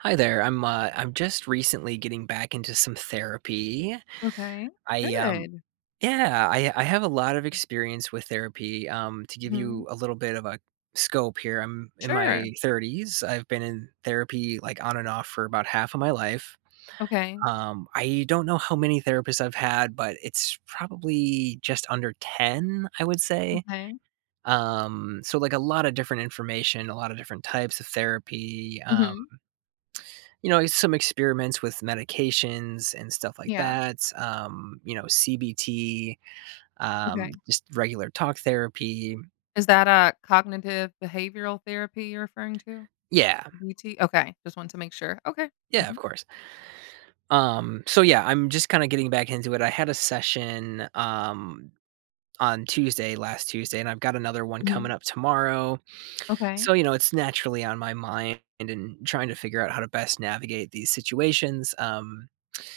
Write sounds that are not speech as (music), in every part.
Hi there. I'm just recently getting back into some therapy. Okay. I Good. yeah, I have a lot of experience with therapy. To give Mhm. you a little bit of a scope here, I'm in Sure. my 30s. I've been in therapy like on and off for about half of my life. Okay. I don't know how many therapists I've had, but it's probably just under 10, I would say. Okay. So like a lot of different information, a lot of different types of therapy. Mhm. Some experiments with medications and stuff like Yeah. that. CBT, Okay. just regular talk therapy. Is that a cognitive behavioral therapy you're referring to? Yeah. BT. Okay. Just want to make sure. Okay. Yeah, of Mhm. course. So yeah, I'm just kind of getting back into it. I had a session on Tuesday, last Tuesday, and I've got another one coming Mhm. up tomorrow. Okay. So, it's naturally on my mind and trying to figure out how to best navigate these situations.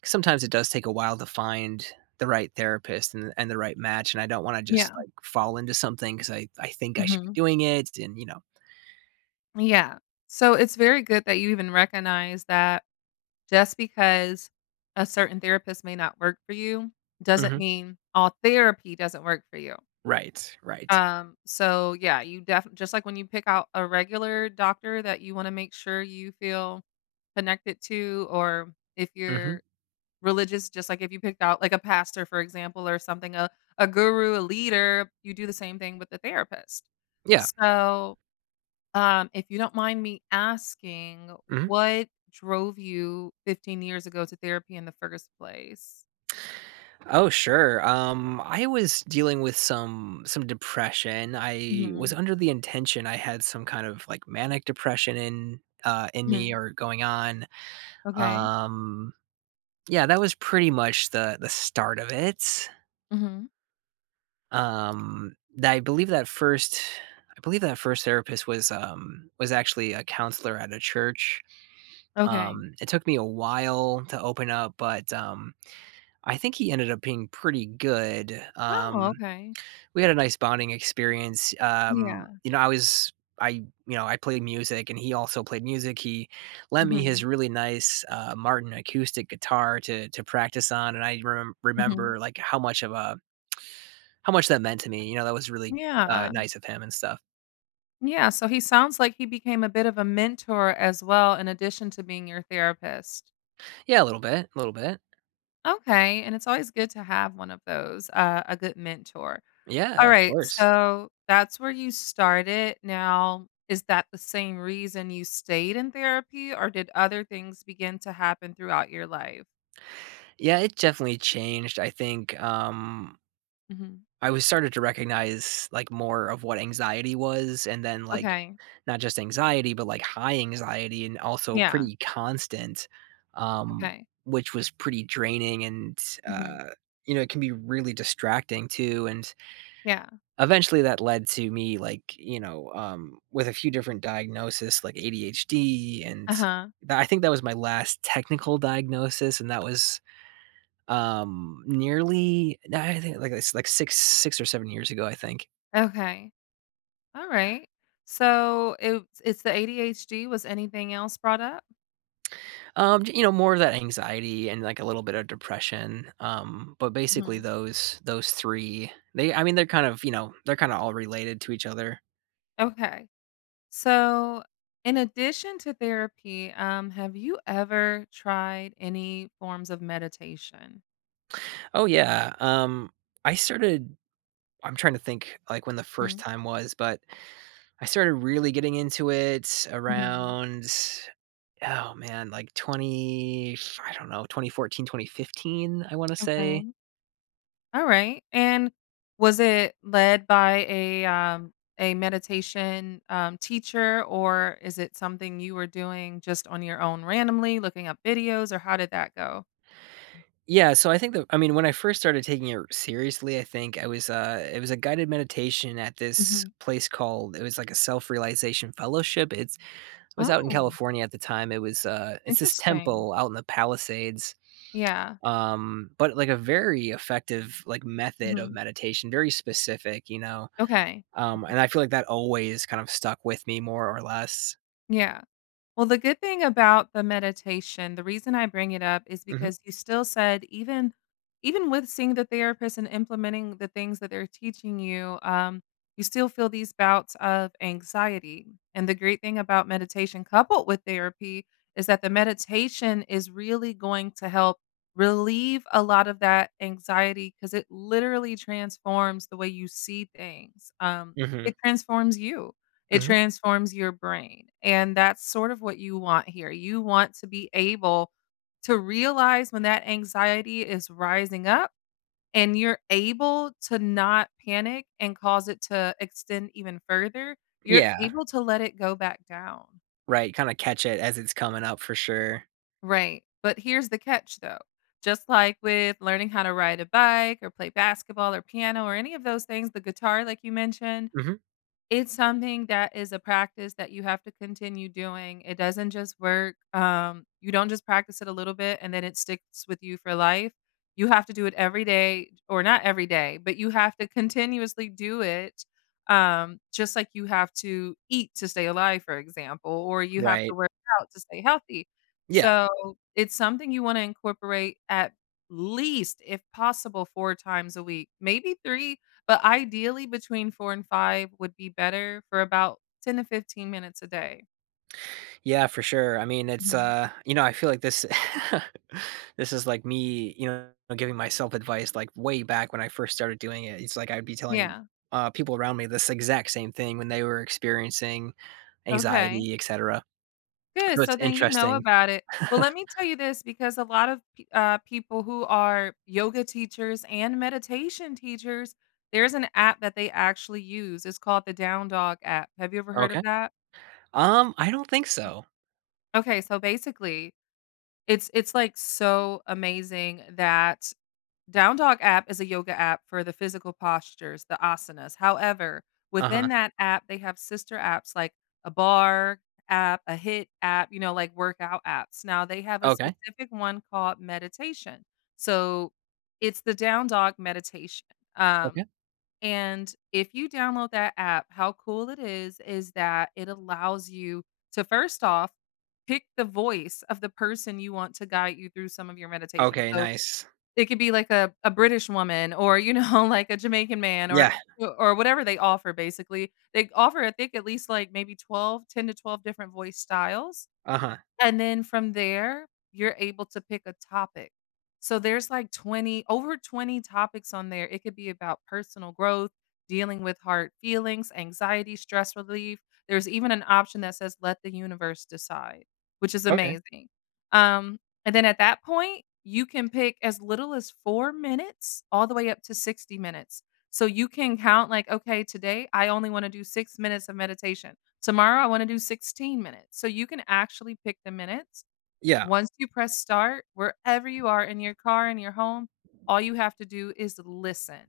'Cause sometimes it does take a while to find the right therapist and the right match, and I don't wanna just, Yeah. like, fall into something because I think I should be Hmm. doing it and, you know Yeah. So it's very good that you even recognize that just because a certain therapist may not work for you doesn't Mhm. mean all therapy doesn't work for you. Right, right. So yeah, you def just like when you pick out a regular doctor that you wanna make sure you feel connected to, or if Mhm. you're religious, just like if you picked out like a pastor, for example, or something, a guru, a leader, you do the same thing with the therapist. Yeah. So, if you don't mind me asking, Mhm. what drove you 15 years ago to therapy in the first place? Oh, sure. I was dealing with some depression. I was Mhm, under the intention I had some kind of, like, manic depression in me mhm. or going on. Okay. Um Yeah, that was pretty much the start of it. Mhm. That I believe that first I believe that first therapist was actually a counselor at a church. Okay. It took me a while to open up, but, I think he ended up being pretty good. Oh, okay. We had a nice bonding experience. Yeah. You know, I was I you know, I played music and he also played music. He lent me his Mhm, really nice Martin acoustic guitar to practice on, and mhm. remember like how much that meant to me. That was really Yeah, nice of him and stuff. yeah, so he sounds like he became a bit of a mentor as well in addition to being your therapist. Yeah, a little bit, a little bit. Okay, and it's always good to have one of those, a good mentor. All Yeah, of right, course. so that's where you started. Now, is that the same reason you stayed in therapy, or did other things begin to happen throughout your life? Yeah, it definitely changed. I think Mhm, I was started to recognize, like, more of what anxiety was, and then, like, okay, not just anxiety, but, like, high anxiety and also yeah, pretty constant, um, okay, which was pretty draining and, mhm, uh, it can be really distracting too, and yeah, eventually that led to me, like, with a few different diagnoses, like ADHD, and uh-huh, that I think that was my last technical diagnosis, and that was, nearly I think, like, it's like 6 or 7 years ago, I think. okay. Alright. So, it's the ADHD, was anything else brought up? More of that anxiety and, like, a little bit of depression, but basically Mhm. those 3, they I mean, they're kind of, they're kinda all related to each other. Okay. So, in addition to therapy, have you ever tried any forms of meditation? Oh, yeah, I started I'm trying to think, like, when the first Mm, time was, but I started really getting into it mhm. around, oh, man, like, 20 I don't know, 2014, 2015, I wanna say. Okay. Alright. And was it led by a meditation, teacher, or is it something you were doing just on your own randomly, looking up videos, or how did that go? Yeah, so I think that I mean, when I first started taking it seriously, I think I was it was a guided meditation at this Mhm. place called it was like a self-realization fellowship. It's I was out in Oh, California at the time. It's this interesting. temple out in the Palisades. Yeah. But like a very effective like method of Mhm. meditation, very specific, you know. Okay. Mhm. And I feel like that always kind of stuck with me more or less. Yeah. Well, the good thing about the meditation, the reason I bring it up is Mhm. because you still said even with seeing the therapist and implementing the things that they're teaching you, you still feel these bouts of anxiety. And the great thing about meditation coupled with therapy is that the meditation is really going to help relieve a lot of that anxiety because it literally transforms the way you see things. Mhm. It transforms you. It Mhm. transforms your brain, and that's sort of what you want here. You want to be able to realize when that anxiety is rising up and you're able to not panic and cause it to extend even further. You're Yeah, able to let it go back down. right. Kind of catch it as it's coming up for sure. Right. But here's the catch though. Just like with learning how to ride a bike or play basketball or piano or any of those things, the guitar like you mentioned, Mhm. it's something that is a practice that you have to continue doing. It doesn't just work. You don't just practice it a little bit and then it sticks with you for life. You have to do it every day, or not every day, but you have to continuously do it, just like you have to eat to stay alive, for example, or you have to Right. work out to stay healthy. Yeah. So, it's something you wanna incorporate at least, if possible, 4 times a week, maybe 3, but ideally between 4 and 5 would be better for about 10 to 15 minutes a day. Yeah, for sure. I mean, it's Mhm. I feel like this (laughs) this is like me, giving myself advice like way back when I first started doing it. It's like I'd be telling Yeah. People around me this exact same thing when they were experiencing Okay. anxiety, etc. Good. So So it's then you know interesting. about it. (laughs) Well, let me tell you this because a lot of p people who are yoga teachers and meditation teachers, there's an app that they actually use. It's called the Down Dog app. Have you ever heard of Okay. that? I don't think so. Okay, so basically, it's, like, so amazing that Down Dog app is a yoga app for the physical postures, the asanas. However, within Uh-huh. that app, they have sister apps like a bar app, a hit app, you know, like workout apps. Now they have a Okay. specific one called meditation. So it's the Down Dog meditation. Um, Okay. and if you download that app, how cool it is that it allows you to first off pick the voice of the person you want to guide you through some of your meditation. Okay, So nice. it could be like a British woman or, you know, (laughs) like a Jamaican man, Yeah. or whatever they offer basically. They offer, I think, at least like maybe 12, 10 to 12 different voice styles. Uh-huh. And then from there, you're able to pick a topic. So there's like 20, over 20 topics on there. It could be about personal growth, dealing with hard feelings, anxiety, stress relief. There's even an option that says let the universe decide, which is Okay. amazing. Um, and then at that point, you can pick as little as 4 minutes all the way up to 60 minutes. So you can count like, okay, today I only want to do 6 minutes of meditation. Tomorrow, I wanna do 16 minutes. So you can actually pick the minutes. Yeah. Once you press start, wherever you are, in your car, in your home, all you have to do is listen.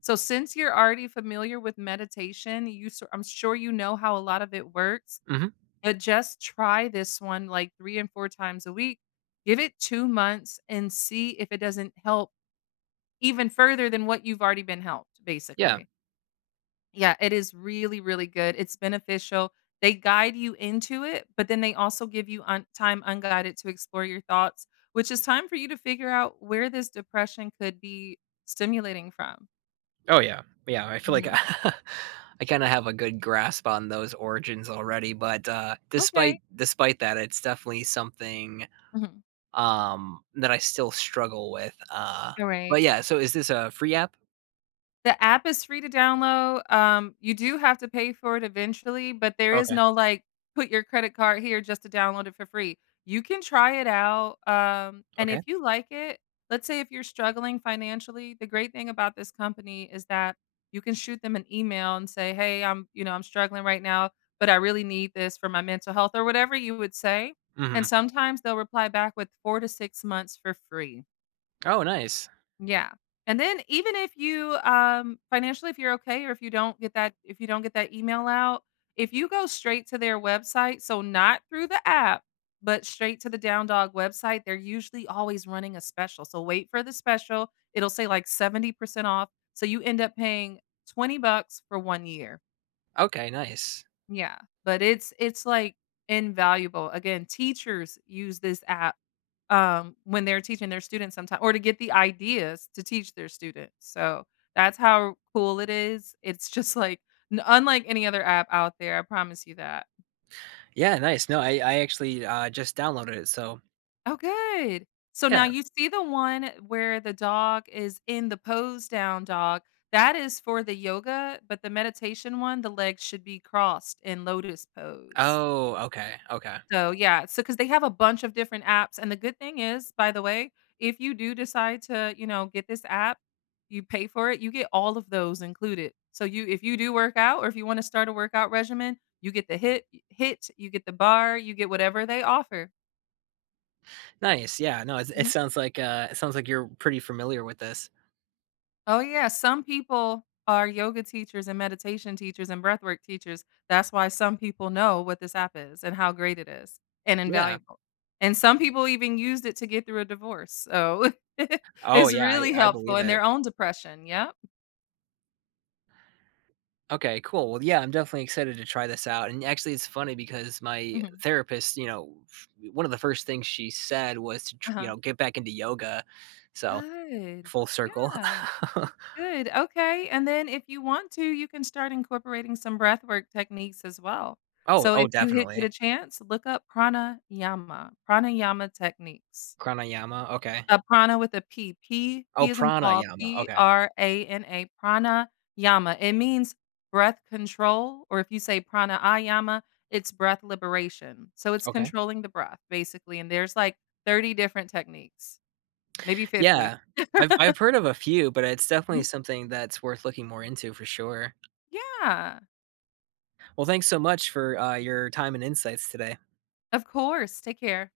So since you're already familiar with meditation, you s I'm sure you know how a lot of it works, Mhm. but just try this one like 3 and 4 times a week. Give it 2 months and see if it doesn't help even further than what you've already been helped, Yeah. basically. Yeah, it is really, really good. It's beneficial. They guide you into it, but then they also give you time unguided to explore your thoughts, which is time for you to figure out where this depression could be stimulating from. Oh, yeah. Yeah, I feel like (laughs) Mhm. I kinda have a good grasp on those origins already, but, despite Okay. despite that, it's definitely something, Mhm. That I still struggle with, All but right. yeah, so is this a free app? The app is free to download. You do have to pay for it eventually, but there is Okay, no, like, put your credit card here just to download it for free. You can try it out, and okay. if you like it, let's say if you're struggling financially, the great thing about this company is that you can shoot them an email and say, "Hey, I'm struggling right now, but I really need this for my mental health," or whatever you would say, Mhm. and sometimes they'll reply back with 4 to 6 months for free. Oh, nice. Yeah. And then even if you financially, if you're okay, or if you don't get that email out, if you go straight to their website, so not through the app, but straight to the Down Dog website, they're usually always running a special. So wait for the special. It'll say like 70% off. So you end up paying 20 bucks for 1 year. Okay, nice. Yeah. But it's like invaluable. Again, teachers use this app, when they're teaching their students sometimes, or to get the ideas to teach their students, so that's how cool it is. It's just like n unlike any other app out there, I promise you that. Yeah, nice. No, I actually, just downloaded it, so Oh, good. So now yeah. you see the one where the dog is in the pose down dog, that is for the yoga, but the meditation one, the legs should be crossed in lotus pose. Oh, okay, okay. So, yeah, so because they have a bunch of different apps, and the good thing is, by the way, if you do decide to, you know, get this app, you pay for it, you get all of those included. So you if you do work out or if you wanna start a workout regimen, you get the hit, you get the bar, you get whatever they offer. Nice, yeah, no, Mhm. It sounds like you're pretty familiar with this. Oh yeah, some people are yoga teachers and meditation teachers and breathwork teachers. That's why some people know what this app is and how great it is and Yeah. invaluable. And some people even used it to get through a divorce. So (laughs) Oh, it's yeah, I really I helpful believe in it. their own depression. Yep. Okay, cool. Well, yeah, I'm definitely excited to try this out. And actually, it's funny because my Mhm. therapist, one of the first things she said was to, Uh-huh. Get back into yoga. So Good. full circle. Yeah. (laughs) Good. Okay. And then if you want to, you can start incorporating some breathwork techniques as well. Oh, So oh, if you get a definitely. chance, look up pranayama, pranayama techniques. Pranayama. Okay. Prana with a P. P P Oh, is in Paul, pranayama. Okay. prana, prana yama. It means breath control, or if you say pranayama, it's breath liberation. So it's Okay. controlling the breath, basically, and there's, like, 30 different techniques, maybe 50. Yeah. I've heard of a few, but it's Mhm. definitely something that's worth looking more into for sure. Yeah, Well, thanks so much for your time and insights today. of course. Take care.